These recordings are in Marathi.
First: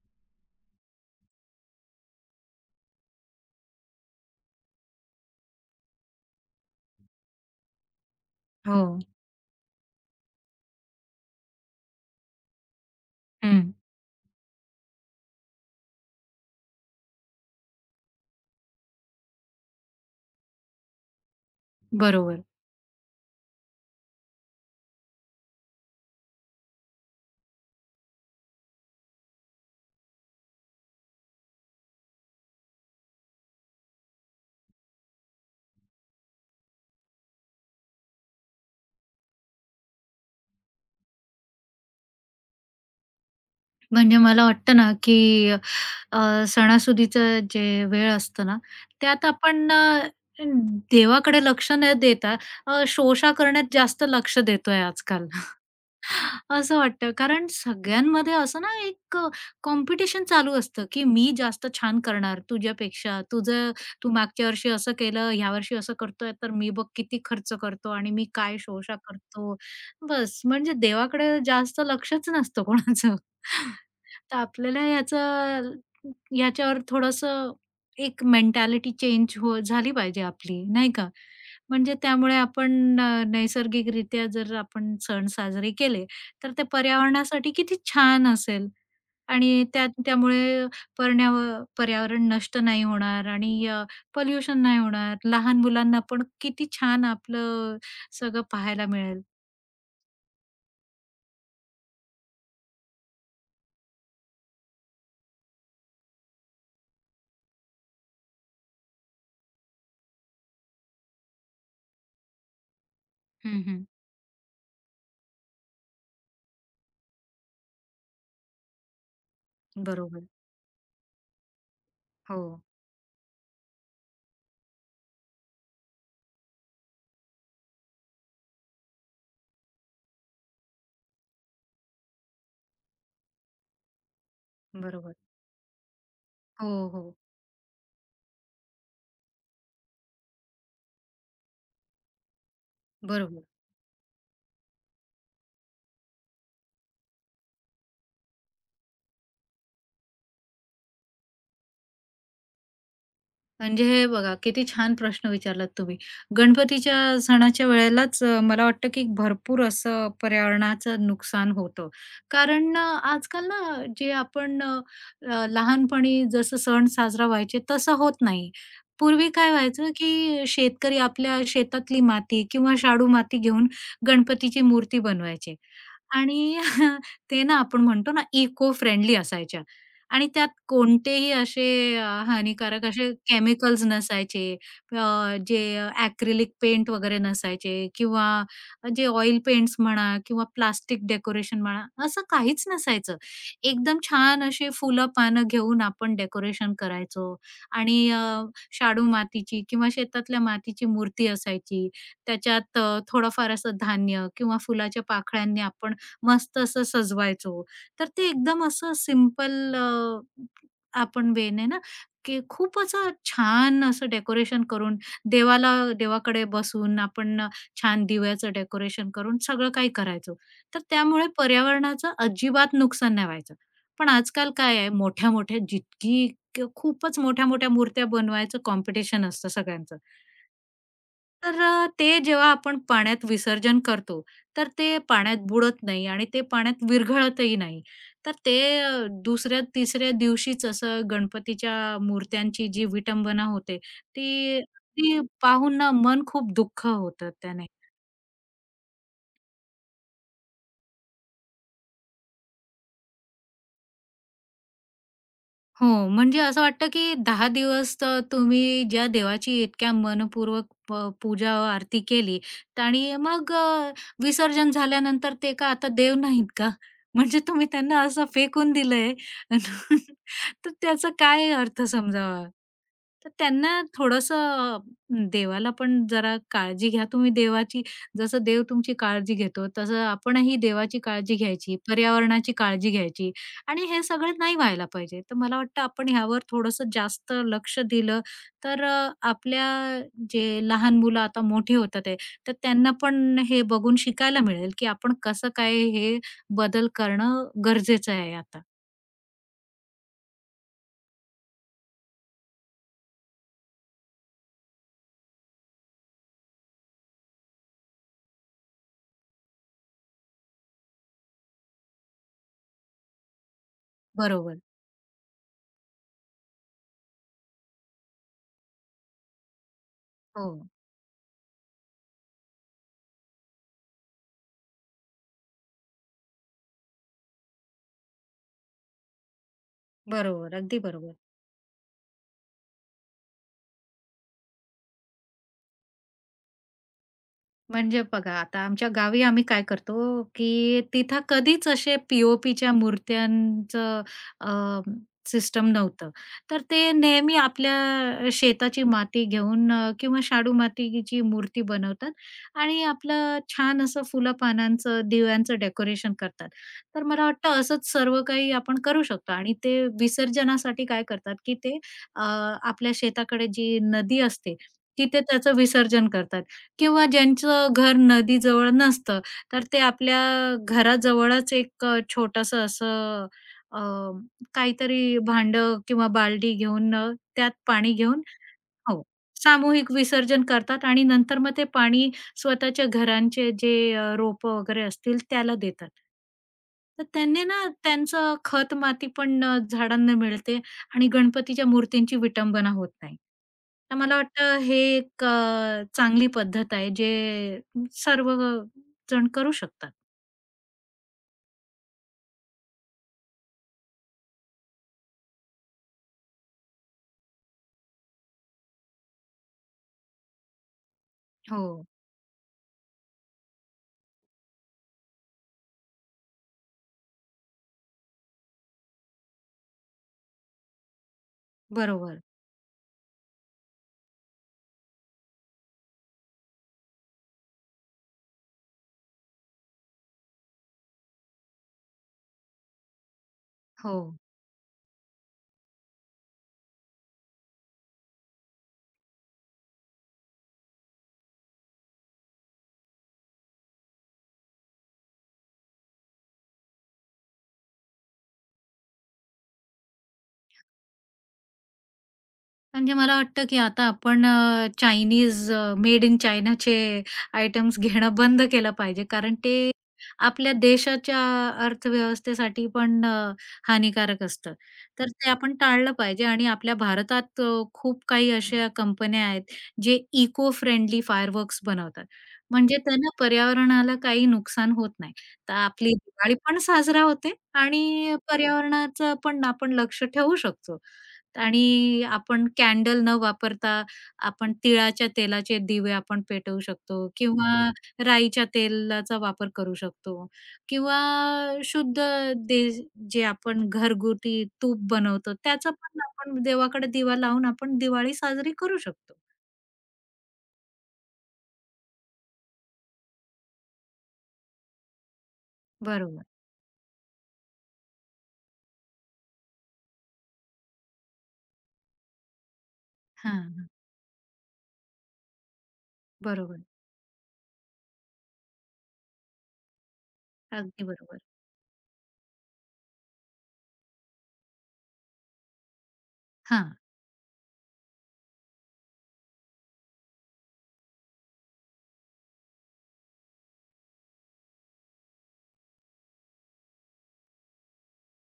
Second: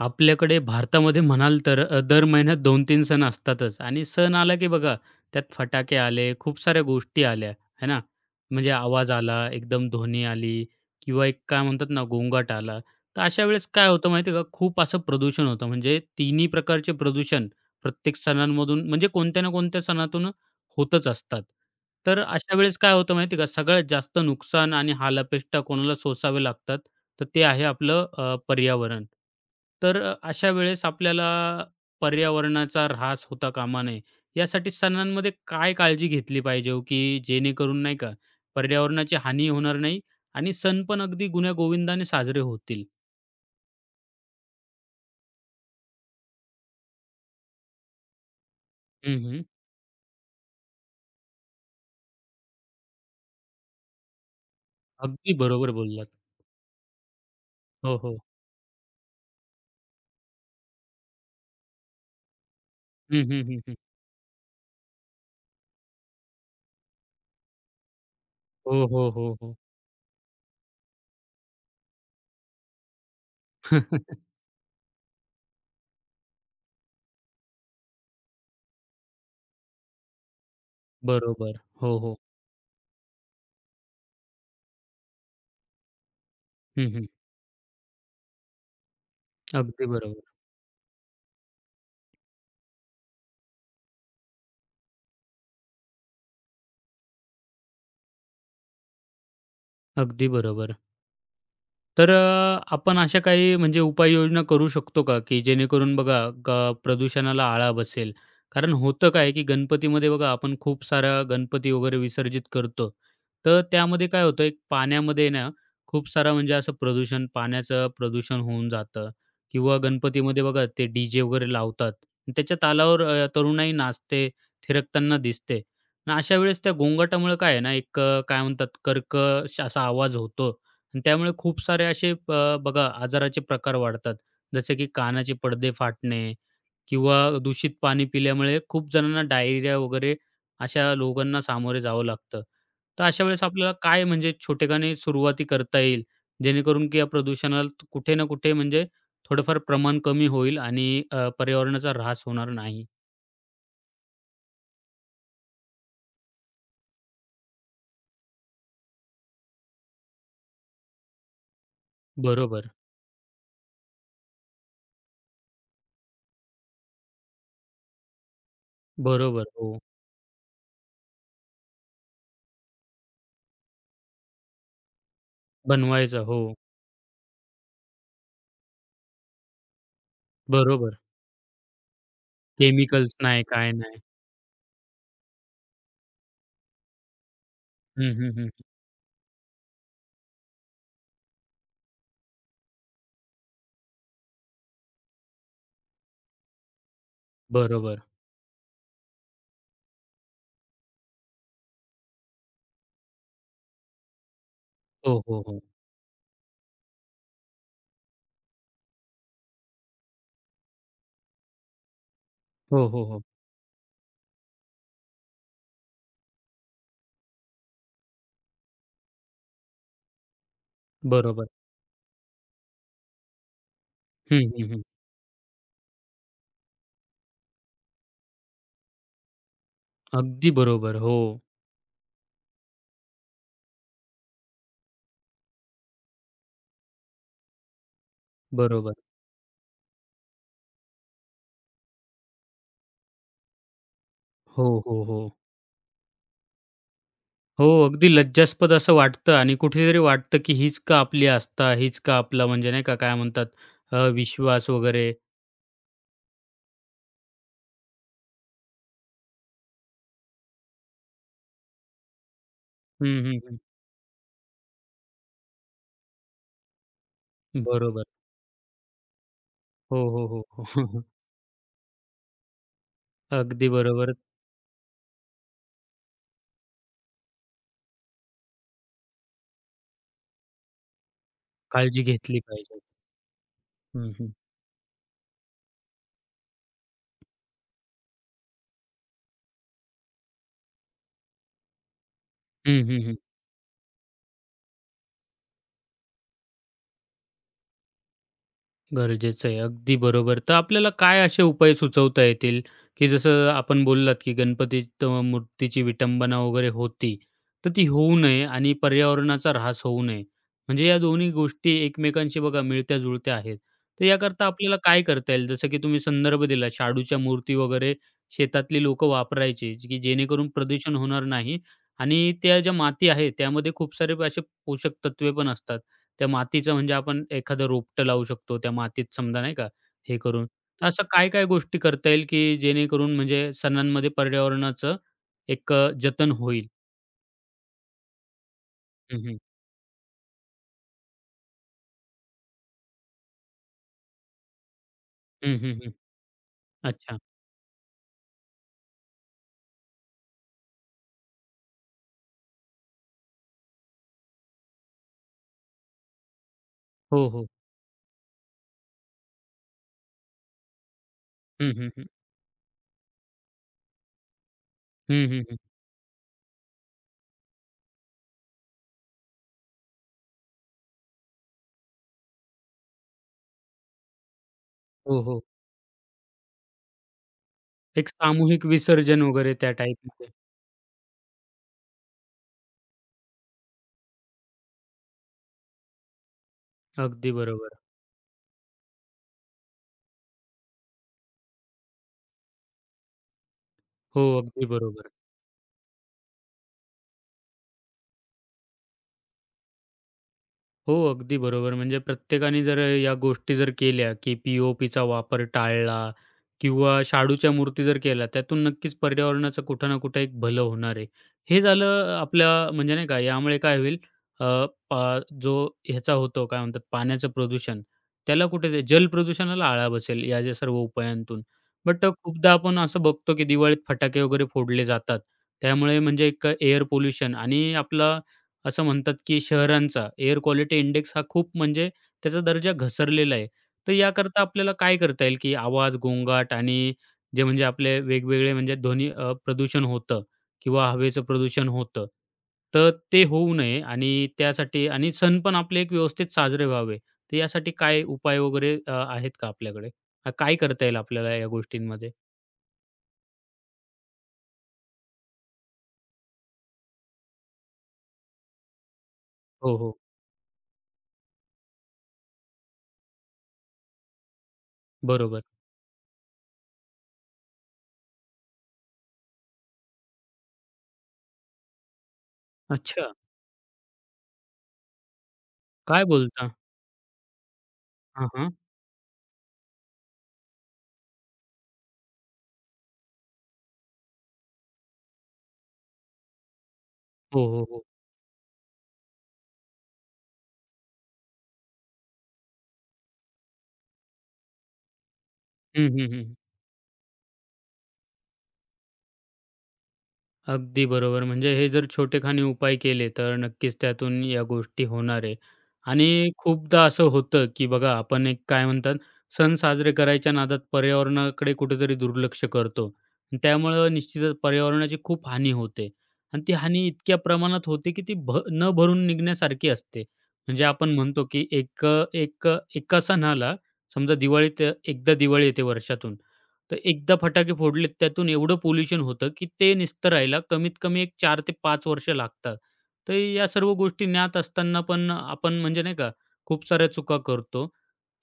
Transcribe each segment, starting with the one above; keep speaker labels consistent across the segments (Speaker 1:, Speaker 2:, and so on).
Speaker 1: आपल्याकडे भारतामध्ये म्हणाल तर दर महिन्यात 2-3 सण असतातच आणि सण आला की बघा त्यात फटाके आले, खूप साऱ्या गोष्टी आल्या, है ना? म्हणजे
Speaker 2: हो,
Speaker 1: आवाज आला, एकदम ध्वनी आली किंवा एक काय म्हणतात ना गोंगाट आला. तर अशा
Speaker 2: हं,
Speaker 1: वेळेस काय होतं माहिती आहे का, खूप असं प्रदूषण होतं. म्हणजे तिन्ही प्रकारचे प्रदूषण प्रत्येक सणांमधून म्हणजे कोणत्या ना कोणत्या सणातून होतच असतात. तर
Speaker 2: बरोबर.
Speaker 1: अशा वेळेस काय होतं माहिती का, सगळ्यात जास्त नुकसान आणि हालापेष्टा कोणाला सोसावे लागतात? तर ते आहे आपलं पर्यावरण. तर अशा वेळेस आपल्याला पर्यावरणाचा ऱ्हास होता कामा नये. यासाठी सणांमध्ये काय काळजी घेतली पाहिजे हो, की जेणेकरून नाही का पर्यावरणाची हानी होणार नाही आणि सण पण अगदी गुण्या गोविंदाने साजरे होतील?
Speaker 2: म्हणजे मला वाटतं ना, की अ, सणासुदीचं जे वेळ असतं ना,
Speaker 1: हं,
Speaker 2: त्यात
Speaker 1: हं.
Speaker 2: आपण देवाकडे लक्ष न देता शोषा करण्यात जास्त लक्ष देतोय आजकाल.
Speaker 1: अगदी बरोबर बोललात.
Speaker 2: असं वाटतं कारण
Speaker 1: हो, हो.
Speaker 2: सगळ्यांमध्ये असं ना एक कॉम्पिटिशन चालू असतं, की मी जास्त छान करणार तुझ्यापेक्षा.
Speaker 1: हं, हं, हं, हं.
Speaker 2: तू मागच्या वर्षी असं केलं, ह्या वर्षी असं करतोय, तर मी बघ किती खर्च करतो आणि मी काय
Speaker 1: हो,
Speaker 2: शोषा
Speaker 1: हो, हो,
Speaker 2: करतो.
Speaker 1: हो.
Speaker 2: बस म्हणजे देवाकडे जास्त लक्षच नसतं कोणाचं. तर आपल्याला याच्यावर थोडंसं एक मेंटॅलिटी चेंज हो झाली पाहिजे आपली, नाही का?
Speaker 1: बरोबर.
Speaker 2: म्हणजे
Speaker 1: हो, हो.
Speaker 2: त्यामुळे आपण नैसर्गिकरित्या जर आपण सण साजरे केले, तर ते
Speaker 1: हं, हं.
Speaker 2: पर्यावरणासाठी किती छान असेल आणि
Speaker 1: अगदी बरोबर.
Speaker 2: त्यामुळे पर्ण्याव पर्यावरण नष्ट नाही होणार आणि पोल्युशन नाही होणार. लहान मुलांना पण किती छान आपलं सगळं पाहायला मिळेल.
Speaker 1: अगदी बरोबर. तर आपण अशा काही म्हणजे उपाययोजना करू शकतो का, की जेणेकरून बघा प्रदूषणाला आळा बसेल? कारण होतं काय, की गणपतीमध्ये बघा आपण खूप सारा गणपती वगैरे विसर्जित करतो. तर
Speaker 2: हं, हं.
Speaker 1: त्यामध्ये काय होतं, एक पाण्यामध्ये ना खूप सारा म्हणजे असं प्रदूषण, पाण्याचं प्रदूषण होऊन जातं किंवा
Speaker 2: बरोबर.
Speaker 1: गणपतीमध्ये बघा ते डी-जे वगैरे लावतात. आणि
Speaker 2: हो,
Speaker 1: त्याच्या तालावर तरुणाई नाचते, थिरकताना दिसते. अन् अशा वेळेस त्या गोंगाटामुळे काय आहे ना, एक काय म्हणतात कर्कश असा आवाज होतो आणि त्यामुळे खूप सारे असे बघा आजाराचे प्रकार वाढतात. जसे की
Speaker 2: बरोबर.
Speaker 1: कानाचे पडदे फाटणे
Speaker 2: हो, हो.
Speaker 1: किंवा दूषित पाणी पिल्यामुळे खूप जणांना डायरिया वगैरे अशा रोगांना सामोरे जावं लागतं. तर अशा वेळेस
Speaker 2: बरोबर.
Speaker 1: आपल्याला काय म्हणजे छोटेखानी सुरुवाती करता येईल, जेणेकरून की या प्रदूषणाला कुठे ना कुठे म्हणजे थोडंफार प्रमाण कमी होईल आणि पर्यावरणाचा ऱ्हास होणार नाही.
Speaker 2: म्हणजे हे बघा, किती छान प्रश्न विचारलात तुम्ही. गणपतीच्या सणाच्या वेळेलाच मला वाटतं की भरपूर असं पर्यावरणाचं नुकसान होतं.
Speaker 1: बरोबर.
Speaker 2: कारण आजकाल ना जे आपण अ, अ, लहानपणी जसं सण साजरा व्हायचे तसं होत नाही. पूर्वी
Speaker 1: बरोबर.
Speaker 2: काय
Speaker 1: हो.
Speaker 2: व्हायचं की शेतकरी आपल्या शेतातली माती किंवा शाडू माती घेऊन गणपतीची मूर्ती बनवायचे.
Speaker 1: बनवायचं. हो.
Speaker 2: आणि ते ना आपण म्हणतो ना इको फ्रेंडली असायच्या आणि त्यात
Speaker 1: बरोबर.
Speaker 2: कोणतेही असे हानिकारक असे
Speaker 1: केमिकल्स नाही, काय
Speaker 2: केमिकल्स
Speaker 1: नाही.
Speaker 2: नसायचे. जे ॲक्रिलिक पेंट वगैरे नसायचे
Speaker 1: हं,
Speaker 2: किंवा
Speaker 1: हं, हं.
Speaker 2: जे ऑइल पेंट्स म्हणा किंवा प्लास्टिक डेकोरेशन म्हणा, असं काहीच नसायचं. एकदम छान अशी फुलं-पानं घेऊन आपण डेकोरेशन करायचो आणि
Speaker 1: बरोबर.
Speaker 2: शाडू मातीची किंवा शेतातल्या मातीची मूर्ती असायची. त्याच्यात थोडंफार असं धान्य किंवा फुलाच्या
Speaker 1: हो, हो, हो.
Speaker 2: पाकळ्यांनी आपण मस्त असं सजवायचो. तर ते एकदम असं सिंपल आपण वेने ना, की खूप
Speaker 1: हो, हो,
Speaker 2: असं
Speaker 1: हो.
Speaker 2: छान असं डेकोरेशन करून देवाला देवाकडे बसून आपण छान दिव्याचं डेकोरेशन करून सगळं काही करायचो. तर त्यामुळे
Speaker 1: बरोबर.
Speaker 2: पर्यावरणाचं अजिबात नुकसान नाही व्हायचं. पण
Speaker 1: हं,
Speaker 2: आजकाल
Speaker 1: हं,
Speaker 2: काय
Speaker 1: हं.
Speaker 2: आहे मोठ्या-मोठ्या जितकी खूपच मोठ्या-मोठ्या मूर्त्या बनवायचं कॉम्पिटिशन असतं सगळ्यांचं.
Speaker 1: अगदी बरोबर. हो,
Speaker 2: तर ते जेव्हा आपण पाण्यात विसर्जन करतो, तर ते पाण्यात बुडत नाही आणि ते पाण्यात विरघळतही नाही. तर ते अ,
Speaker 1: बरोबर.
Speaker 2: दुसऱ्या, तिसऱ्या दिवशीच असं गणपतीच्या मूर्त्यांची जी विटंबना होते, ती
Speaker 1: हो, हो,
Speaker 2: ती
Speaker 1: हो.
Speaker 2: पाहून ना मन खूप दुःख होतं
Speaker 1: हो,
Speaker 2: त्याने.
Speaker 1: अगदी लज्जास्पद असं वाटतं आणि कुठेतरी वाटतं, की हीच का आपली आस्था, हीच का आपला म्हणजे नाही का काय म्हणतात विश्वास वगैरे.
Speaker 2: हो, म्हणजे असं वाटतं, की दहा दिवस तर तुम्ही ज्या देवाची इतक्या मनपूर्वक पूजा, आरती केली
Speaker 1: हं,
Speaker 2: आणि
Speaker 1: हं,
Speaker 2: मग
Speaker 1: हं.
Speaker 2: विसर्जन झाल्यानंतर ते का आता देव नाहीत का? म्हणजे तुम्ही त्यांना
Speaker 1: बरोबर.
Speaker 2: असं फेकून दिलंय.
Speaker 1: हो, हो, हो.
Speaker 2: तर
Speaker 1: हो.
Speaker 2: त्याचा काय अर्थ समजावा? तर
Speaker 1: अगदी
Speaker 2: त्यांना
Speaker 1: बरोबर.
Speaker 2: थोडंसं देवाला पण जरा काळजी घ्या तुम्ही देवाची. जसं देव तुमची काळजी घेतो, तसं आपणही देवाची काळजी घ्यायची,
Speaker 1: काळजी घेतली
Speaker 2: पर्यावरणाची
Speaker 1: पाहिजे.
Speaker 2: काळजी घ्यायची आणि हे
Speaker 1: हं, हं.
Speaker 2: सगळं नाही व्हायला पाहिजे. तर मला वाटतं आपण ह्यावर थोडंसं जास्त लक्ष दिलं, तर आपल्या जे लहान मुलं आता मोठी होतात आहे, तर
Speaker 1: हं,
Speaker 2: त्यांना
Speaker 1: हं,
Speaker 2: पण हे बघून शिकायला मिळेल, की आपण कसं काय हे बदल करणं गरजेचं आहे आता.
Speaker 1: गरजेचं आहे. अगदी बरोबर. तर आपल्याला काय असे उपाय सुचवता येतील, की जसं आपण बोललात, की गणपतीचं मूर्तीची विटंबना वगैरे होती, तर ती होऊ नये आणि पर्यावरणाचा ऱ्हास होऊ नये. म्हणजे या दोन्ही गोष्टी एकमेकांशी बघा मिळत्या-जुळत्या आहेत. तर याकरता
Speaker 2: बरोबर.
Speaker 1: आपल्याला काय करता येईल? जसं की तुम्ही संदर्भ दिला शाडूच्या मूर्ती वगैरे शेतातली लोकं वापरायची, जी की जेणेकरून
Speaker 2: हो,
Speaker 1: प्रदूषण होणार नाही आणि त्या ज्या माती आहे त्यामध्ये खूप सारे असे पोषक तत्वे पण असतात. त्या मातीचं म्हणजे आपण एखादं रोपटं लावू शकतो त्या मातीत समजा नाही का, हे करून.
Speaker 2: बरोबर. अगदी
Speaker 1: तर असं
Speaker 2: बरोबर.
Speaker 1: काय-काय गोष्टी करता येईल, की जेणेकरून म्हणजे सणांमध्ये पर्यावरणाचं एक जतन होईल?
Speaker 2: म्हणजे बघा आता आमच्या
Speaker 1: हं,
Speaker 2: गावी
Speaker 1: हं.
Speaker 2: आम्ही काय करतो, की तिथं कधीच असे पी-ओ-पीच्या मूर्त्यांचं अ,
Speaker 1: हं,
Speaker 2: सिस्टम
Speaker 1: हं, हं.
Speaker 2: नव्हतं. तर ते
Speaker 1: अच्छा.
Speaker 2: नेहमी आपल्या शेताची माती घेऊन किंवा शाडू मातीची मूर्ती बनवतात आणि आपलं छान असं फुलं-पानांचं, दिव्यांचं डेकोरेशन करतात. तर मला
Speaker 1: हो, हो.
Speaker 2: वाटतं असंच सर्व काही आपण करू शकतो आणि ते विसर्जनासाठी काय करतात, की
Speaker 1: हं,
Speaker 2: ते
Speaker 1: हं, हं.
Speaker 2: आपल्या शेताकडे जी नदी असते, तिथे
Speaker 1: हं, हं,
Speaker 2: त्याचं
Speaker 1: हं.
Speaker 2: विसर्जन करतात. किंवा ज्यांचं घर नदीजवळ नसतं, तर ते आपल्या घराजवळच एक छोटंसं असं अ, काहीतरी
Speaker 1: हो, हो.
Speaker 2: भांडं किंवा बालडी घेऊन त्यात पाणी
Speaker 1: एक
Speaker 2: घेऊन
Speaker 1: सामूहिक
Speaker 2: हो.
Speaker 1: विसर्जन वगैरे त्या
Speaker 2: सामूहिक
Speaker 1: टाईपमध्ये.
Speaker 2: विसर्जन करतात आणि नंतर मग ते पाणी स्वतःच्या घरांचे जे रोपं वगैरे असतील त्याला देतात. तर
Speaker 1: अगदी
Speaker 2: त्यांनी ना
Speaker 1: बरोबर.
Speaker 2: त्यांचं खत-माती पण झाडांना मिळते आणि गणपतीच्या मूर्तींची विटंबना होत नाही. तर मला
Speaker 1: हो,
Speaker 2: वाटतं
Speaker 1: अगदी
Speaker 2: हे
Speaker 1: बरोबर.
Speaker 2: एक चांगली पद्धत आहे जे सर्व जण करू शकतात.
Speaker 1: हो, अगदी बरोबर. म्हणजे प्रत्येकाने जर या गोष्टी जर केल्या, की पी-ओ-पीचा वापर टाळला किंवा शाडूच्या मूर्ती जर केल्या, त्यातून नक्कीच पर्यावरणाचं कुठं ना कुठं एक भलं होणार आहे. हे
Speaker 2: हो,
Speaker 1: झालं आपल्या म्हणजे नाही का, यामुळे काय होईल अ, जो ह्याचा होतो काय म्हणतात पाण्याचं प्रदूषण, त्याला कुठे ते जल प्रदूषणाला आळा बसेल या ज्या सर्व उपायांतून. बट
Speaker 2: बरोबर.
Speaker 1: खूपदा आपण असं बघतो, की दिवाळीत फटाके वगैरे फोडले जातात. त्यामुळे म्हणजे एक एअर पोल्युशन आणि आपला असं म्हणतात, की शहरांचा एअर क्वालिटी इंडेक्स हा खूप म्हणजे त्याचा दर्जा घसरलेला आहे. तर
Speaker 2: हो.
Speaker 1: याकरता आपल्याला काय करता येईल, की आवाज, गोंगाट आणि जे म्हणजे आपले वेगवेगळे म्हणजे ध्वनी प्रदूषण होतं किंवा हवेचं प्रदूषण होतं. तर ते होऊ नये आणि त्यासाठी आणि सण पण आपले एक व्यवस्थित साजरे व्हावे. तर यासाठी काय उपाय वगैरे आहेत का आपल्याकडे? काय करता येईल आपल्याला या गोष्टींमध्ये?
Speaker 2: म्हणजे मला वाटतं, की आता आपण अ, चायनीज मेड इन चायनाचे आयटम्स घेणं बंद केलं पाहिजे. कारण ते
Speaker 1: हो, हो.
Speaker 2: आपल्या देशाच्या अर्थव्यवस्थेसाठी पण हानिकारक असतं. तर ते
Speaker 1: बरोबर.
Speaker 2: आपण टाळलं पाहिजे आणि आपल्या भारतात खूप काही अशा कंपन्या आहेत, जे इको फ्रेंडली फायरवर्क्स बनवतात. म्हणजे त्यांना
Speaker 1: अच्छा.
Speaker 2: पर्यावरणाला काही नुकसान होत नाही. तर आपली
Speaker 1: काय
Speaker 2: दिवाळी
Speaker 1: बोलता?
Speaker 2: पण साजरा होते आणि
Speaker 1: हां, हां.
Speaker 2: पर्यावरणाचं पण आपण लक्ष ठेवू शकतो. आणि आपण कॅन्डल न वापरता आपण तिळाच्या तेलाचे दिवे आपण पेटवू शकतो हो.
Speaker 1: हो,
Speaker 2: किंवा
Speaker 1: हो, हो.
Speaker 2: राईच्या तेलाचा वापर करू शकतो किंवा शुद्ध दे जे आपण घरगुती तूप बनवतो त्याचा
Speaker 1: हं,
Speaker 2: पण
Speaker 1: हं, हं.
Speaker 2: आपण देवाकडे दिवा लावून आपण दिवाळी साजरी करू शकतो.
Speaker 1: अगदी बरोबर. म्हणजे हे जर छोटेखानी उपाय केले, तर नक्कीच त्यातून या गोष्टी होणार आहे.
Speaker 2: बरोबर.
Speaker 1: आणि खूपदा असं होतं, की बघा आपण एक काय म्हणतात, सण साजरे करायच्या नादात पर्यावरणाकडे कुठेतरी दुर्लक्ष करतो. आणि
Speaker 2: हां, हां.
Speaker 1: त्यामुळं निश्चितच पर्यावरणाची खूप हानी होते. आणि ती
Speaker 2: बरोबर.
Speaker 1: हानी इतक्या प्रमाणात होते, की ती न भरून निघण्यासारखी असते. म्हणजे
Speaker 2: अगदी
Speaker 1: आपण
Speaker 2: बरोबर.
Speaker 1: म्हणतो, की एक एक एका सणाला समजा दिवाळीत एकदा दिवाळी येते वर्षातून.
Speaker 2: हां.
Speaker 1: तर एकदा फटाके फोडलेत त्यातून एवढं पोल्युशन होतं, की ते निस्तरायला कमीत कमी एक 4 ते 5 वर्ष लागतात. तर या सर्व गोष्टी ज्ञात असताना पण आपण म्हणजे नाही का, खूप साऱ्या चुका करतो.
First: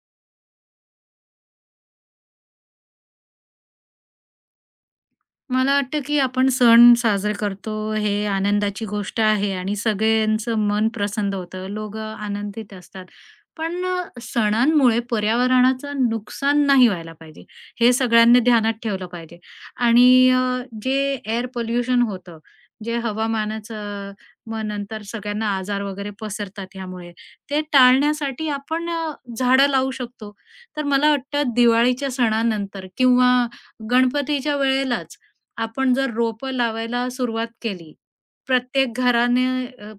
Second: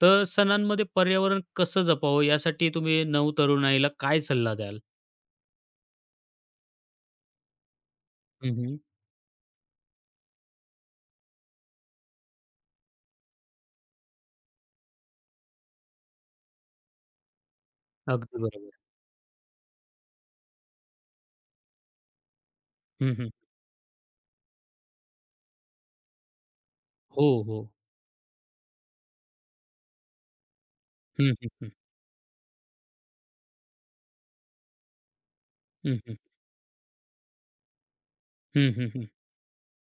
Speaker 1: तर सणांमध्ये पर्यावरण कसं जपावं यासाठी तुम्ही नवतरुणाईला काय सल्ला द्याल?
Speaker 2: मला वाटतं की आपण सण साजरे करतो हे
Speaker 1: हं, हं.
Speaker 2: आनंदाची गोष्ट आहे आणि सगळ्यांचं मन प्रसन्न होतं. लोकं आनंदित असतात. पण सणांमुळे पर्यावरणाचं नुकसान नाही व्हायला पाहिजे. हे
Speaker 1: अगदी
Speaker 2: सगळ्यांनी ध्यानात
Speaker 1: बरोबर.
Speaker 2: ठेवलं पाहिजे. आणि जे एअर पोल्युशन होतं, जे
Speaker 1: हं, हं.
Speaker 2: हवामानाचं मग नंतर सगळ्यांना आजार वगैरे पसरतात ह्यामुळे.
Speaker 1: हो, हो.
Speaker 2: ते टाळण्यासाठी आपण झाडं लावू शकतो. तर मला
Speaker 1: हं, हं,
Speaker 2: वाटतं
Speaker 1: हं.
Speaker 2: दिवाळीच्या सणानंतर किंवा गणपतीच्या वेळेलाच आपण
Speaker 1: हं,
Speaker 2: जर
Speaker 1: हं.
Speaker 2: रोपं लावायला सुरुवात केली,
Speaker 1: हं, हं,
Speaker 2: प्रत्येक
Speaker 1: हं.
Speaker 2: घराने अ,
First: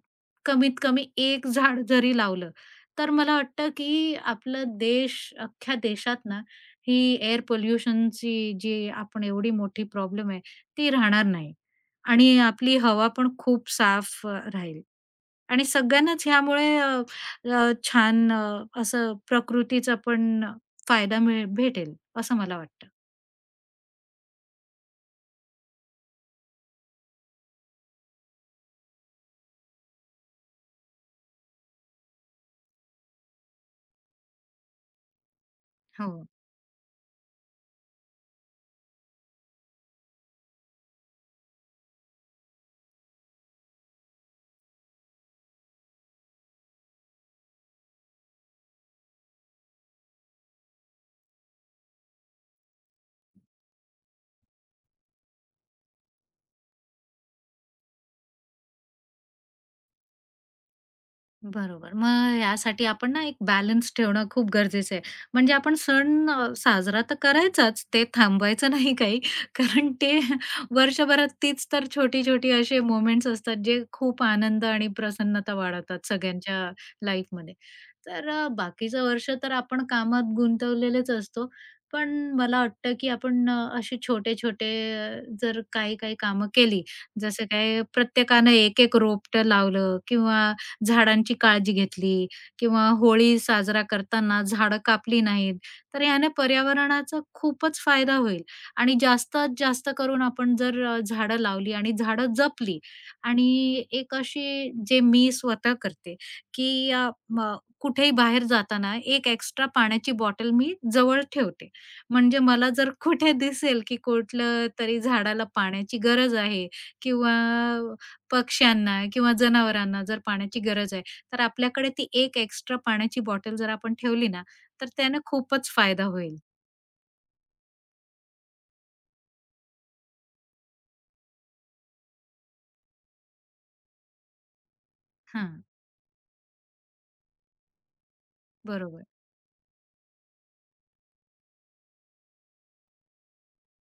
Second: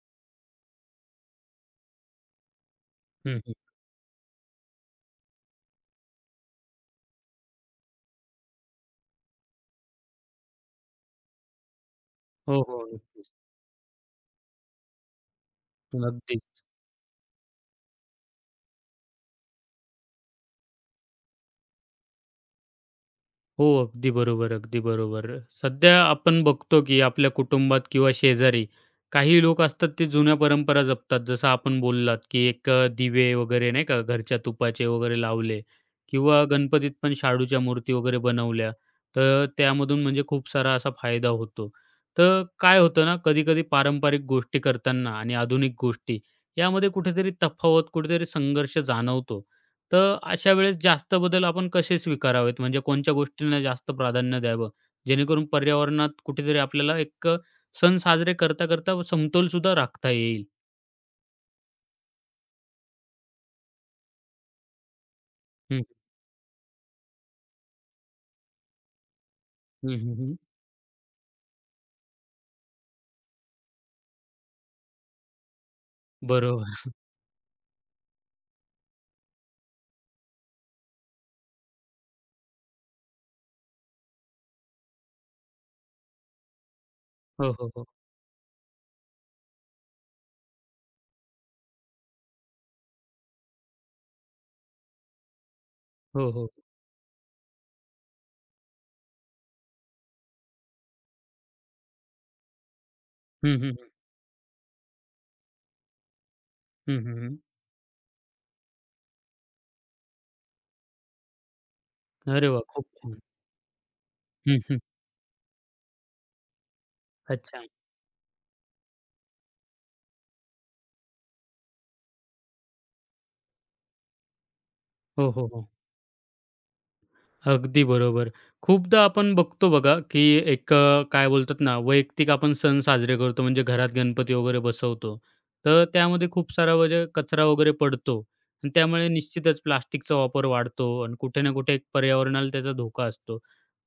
Speaker 2: कमीत कमी एक झाड जरी लावलं, तर मला
Speaker 1: हं, हं.
Speaker 2: वाटतं की आपला देश अख्ख्या देशात ना, ही एअर पोल्युशनची जी आपण एवढी मोठी प्रॉब्लेम आहे, ती राहणार नाही. आणि
Speaker 1: हो,
Speaker 2: आपली
Speaker 1: हो.
Speaker 2: हवा पण
Speaker 1: नक्कीच.
Speaker 2: खूप साफ राहील. आणि सगळ्यांनाच
Speaker 1: अगदी.
Speaker 2: ह्यामुळे अ, अ, छान असं प्रकृतीचा पण फायदा भेटेल, असं मला वाटतं.
Speaker 1: हो, अगदी बरोबर, अगदी बरोबर. सध्या आपण बघतो, की आपल्या कुटुंबात किंवा शेजारी काही लोक असतात ते जुन्या परंपरा जपतात. जसं आपण बोललात, की एक दिवे वगैरे नाही का घरच्या तुपाचे वगैरे लावले
Speaker 2: हो.
Speaker 1: किंवा गणपतीत पण शाडूच्या मूर्ती वगैरे बनवल्या. तर त्यामधून म्हणजे खूप सारा असा फायदा होतो. तर काय होतं ना, कधी-कधी पारंपरिक गोष्टी करताना आणि आधुनिक गोष्टी यामध्ये कुठेतरी तफावत, कुठेतरी संघर्ष जाणवतो. तर अशा वेळेस जास्त बदल आपण कसे स्वीकारावेत? म्हणजे कोणत्या गोष्टींना जास्त प्राधान्य द्यावं? जेणेकरून पर्यावरणात कुठेतरी आपल्याला एक सण साजरे करता-करता समतोल सुद्धा राखता येईल.
Speaker 2: बरोबर. मग यासाठी आपण ना एक बॅलन्स ठेवणं खूप गरजेचं आहे. म्हणजे आपण
Speaker 1: हं,
Speaker 2: सण साजरा तर करायचाच, ते थांबवायचं नाही काही.
Speaker 1: हं,
Speaker 2: कारण ते
Speaker 1: हं, हं.
Speaker 2: वर्षभरात तीच तर छोटी-छोटी असे मोमेंट्स असतात, जे खूप आनंद आणि प्रसन्नता वाढवतात सगळ्यांच्या
Speaker 1: बरोबर.
Speaker 2: लाईफमध्ये. तर बाकीचं वर्ष तर आपण कामात गुंतवलेलेच असतो. पण मला वाटतं, की आपण असे छोटे-छोटे जर काही-काही कामं केली, जसं
Speaker 1: हो, हो,
Speaker 2: काय
Speaker 1: हो.
Speaker 2: प्रत्येकानं एक-एक रोपटं लावलं किंवा झाडांची काळजी घेतली किंवा होळी साजरा करताना झाडं कापली नाहीत, तर याने
Speaker 1: हो, हो.
Speaker 2: पर्यावरणाचा खूपच फायदा होईल आणि जास्तीत जास्त करून आपण जर झाडं लावली आणि झाडं जपली
Speaker 1: हं, हं,
Speaker 2: आणि
Speaker 1: हं.
Speaker 2: एक अशी जे मी स्वतः करते, की
Speaker 1: हं, हं, हं.
Speaker 2: कुठेही बाहेर जाताना एक एक्स्ट्रा पाण्याची बॉटल मी जवळ ठेवते. म्हणजे
Speaker 1: अरे वाह!
Speaker 2: मला
Speaker 1: खूप
Speaker 2: जर
Speaker 1: छान.
Speaker 2: कुठे दिसेल, की
Speaker 1: हं,
Speaker 2: कुठलं
Speaker 1: हं.
Speaker 2: तरी झाडाला पाण्याची गरज आहे किंवा
Speaker 1: अच्छा.
Speaker 2: पक्ष्यांना किंवा जनावरांना जर पाण्याची गरज आहे, तर आपल्याकडे ती एक एक्स्ट्रा पाण्याची बॉटल जर आपण ठेवली ना, तर त्यानं
Speaker 1: हो, हो, हो.
Speaker 2: खूपच फायदा होईल.
Speaker 1: अगदी बरोबर. खूपदा आपण बघतो बघा, की एक काय बोलतात ना, वैयक्तिक आपण सण साजरे करतो म्हणजे घरात गणपती वगैरे बसवतो.
Speaker 2: हां,
Speaker 1: तर त्यामध्ये खूप सारा म्हणजे कचरा वगैरे पडतो आणि
Speaker 2: बरोबर.
Speaker 1: त्यामुळे निश्चितच प्लास्टिकचा वापर वाढतो आणि कुठे ना कुठे एक पर्यावरणाला त्याचा धोका असतो.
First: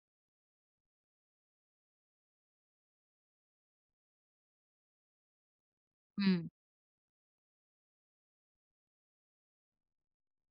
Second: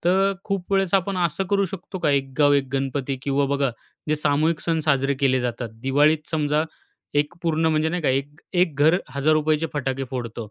Speaker 1: तर खूप वेळेस आपण असं करू शकतो का, एक गाव एक गणपती किंवा बघा जे सामूहिक सण साजरे केले जातात. दिवाळीत
Speaker 2: हं.
Speaker 1: समजा एक पूर्ण म्हणजे नाही का, एक एक घर ₹1,000 चे फटाके फोडतो.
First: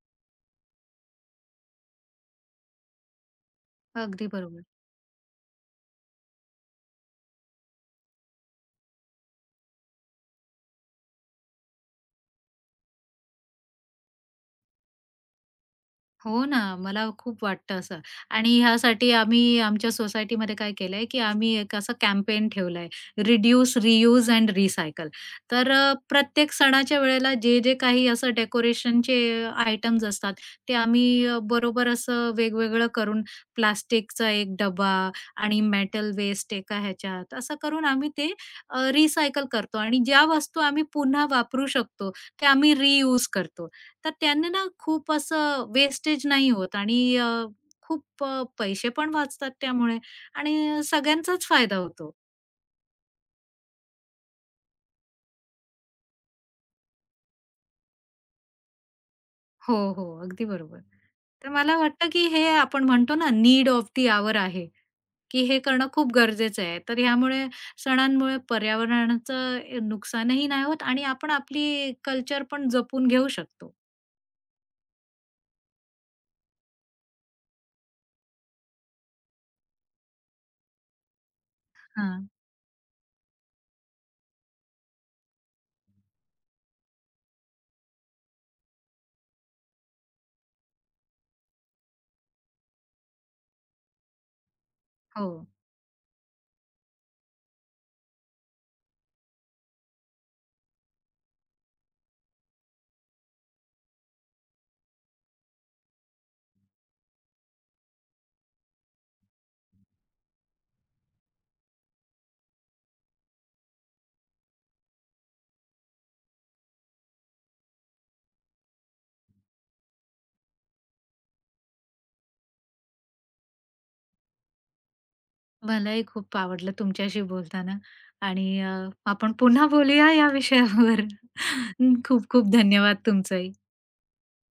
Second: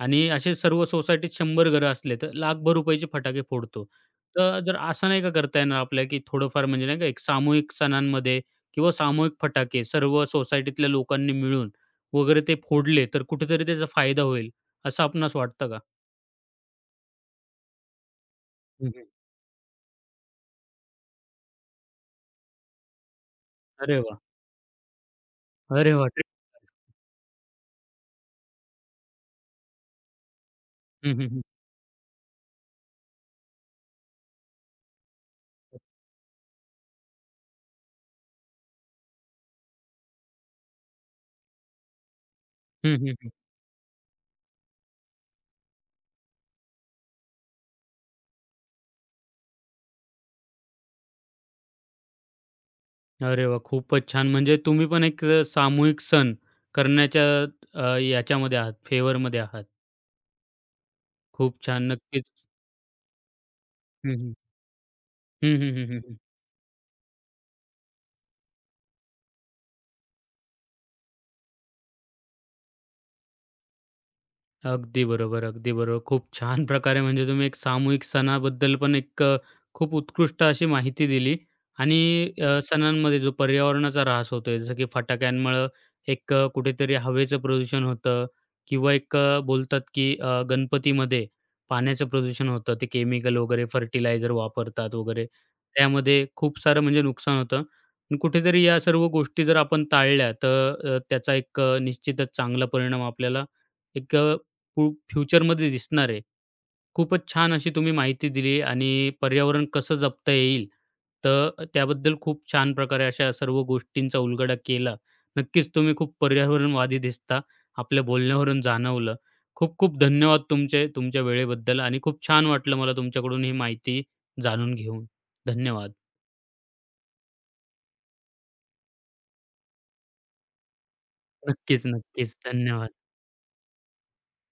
Speaker 1: आणि असे सर्व सोसायटीत 100 घरं असले, तर लाखभर रुपयाचे फटाके फोडतो.
Speaker 2: अगदी
Speaker 1: तर
Speaker 2: बरोबर.
Speaker 1: जर असं नाही का करता येणार आपल्याला, की थोडंफार म्हणजे नाही का एक सामूहिक सणांमध्ये किंवा सामूहिक फटाके सर्व सोसायटीतल्या लोकांनी मिळून वगैरे ते फोडले, तर कुठेतरी त्याचा फायदा होईल, असं आपणास वाटतं का?
Speaker 2: हो ना, मला खूप वाटतं असं आणि
Speaker 1: हं, हं.
Speaker 2: ह्यासाठी आम्ही आमच्या सोसायटीमध्ये काय केलंय, की आम्ही एक असं कॅम्पेन ठेवलंय, रिड्यूस,
Speaker 1: अरे वाह!
Speaker 2: Reuse and recycle. तर
Speaker 1: अरे वाह!
Speaker 2: प्रत्येक सणाच्या वेळेला जे, जे काही असं डेकोरेशनचे आयटम्स असतात, ते
Speaker 1: हं,
Speaker 2: आम्ही
Speaker 1: हं, हं.
Speaker 2: बरोबर असं वेगवेगळं करून प्लास्टिकचा एक डबा आणि मेटल वेस्ट एका ह्याच्यात, असं करून आम्ही ते रिसायकल करतो आणि ज्या वस्तू आम्ही पुन्हा वापरू शकतो, त्या आम्ही
Speaker 1: हं, हं,
Speaker 2: रियूज
Speaker 1: हं.
Speaker 2: करतो. तर त्याने ना खूप असं वेस्टेज नाही होत आणि पैसे पण वाचतात त्यामुळे आणि सगळ्यांचाच फायदा होतो.
Speaker 1: अरे वाह! खूपच छान. म्हणजे तुम्ही पण एक सामूहिक सण करण्याच्या याच्यामध्ये आहात, फेवरमध्ये आहात.
Speaker 2: हो, हो. अगदी बरोबर. तर
Speaker 1: खूप
Speaker 2: मला
Speaker 1: छान.
Speaker 2: वाटतं, की
Speaker 1: नक्कीच.
Speaker 2: हे आपण म्हणतो ना नीड ऑफ दी
Speaker 1: हं, हं.
Speaker 2: हॉवर आहे, की
Speaker 1: हं,
Speaker 2: हे
Speaker 1: हं, हं,
Speaker 2: करणं खूप
Speaker 1: हं.
Speaker 2: गरजेचं आहे. तर ह्यामुळे सणांमुळे पर्यावरणाचं नुकसानही नाही होत आणि आपण आपली कल्चर पण जपून घेऊ शकतो.
Speaker 1: अगदी बरोबर, अगदी बरोबर. खूप छान प्रकारे म्हणजे तुम्ही एक सामूहिक सणाबद्दल पण एक खूप उत्कृष्ट अशी माहिती दिली आणि
Speaker 2: हां.
Speaker 1: सणांमध्ये जो पर्यावरणाचा ऱ्हास होतोय, जसं की फटाक्यांमुळं एक कुठेतरी हवेचं प्रदूषण होतं किंवा एक बोलतात की गणपतीमध्ये पाण्याचं प्रदूषण होतं. ते केमिकल वगैरे फर्टिलायझर वापरतात वगैरे.
Speaker 2: हो.
Speaker 1: त्यामध्ये खूप सारं म्हणजे नुकसान होतं. पण कुठेतरी या सर्व गोष्टी जर आपण टाळल्या तर त्याचा एक निश्चितच चांगला परिणाम आपल्याला एक खूप फ्युचरमध्ये दिसणार आहे. खूपच छान अशी तुम्ही माहिती दिली आणि पर्यावरण कसं जपता येईल, तर त्याबद्दल खूप छान प्रकारे अशा सर्व गोष्टींचा उलगडा केला. नक्कीच तुम्ही खूप पर्यावरणवादी दिसता. आपल्या बोलण्यावरून जाणवलं. खूप खूप धन्यवाद तुमचे, तुमच्या वेळेबद्दल आणि खूप छान वाटलं मला तुमच्याकडून ही माहिती जाणून घेऊन. धन्यवाद.
Speaker 2: मलाही खूप आवडलं तुमच्याशी बोलताना आणि आपण पुन्हा बोलूया या विषयावर.
Speaker 1: नक्कीच,
Speaker 2: खूप
Speaker 1: नक्कीच.
Speaker 2: खूप धन्यवाद
Speaker 1: धन्यवाद.
Speaker 2: तुमचंही.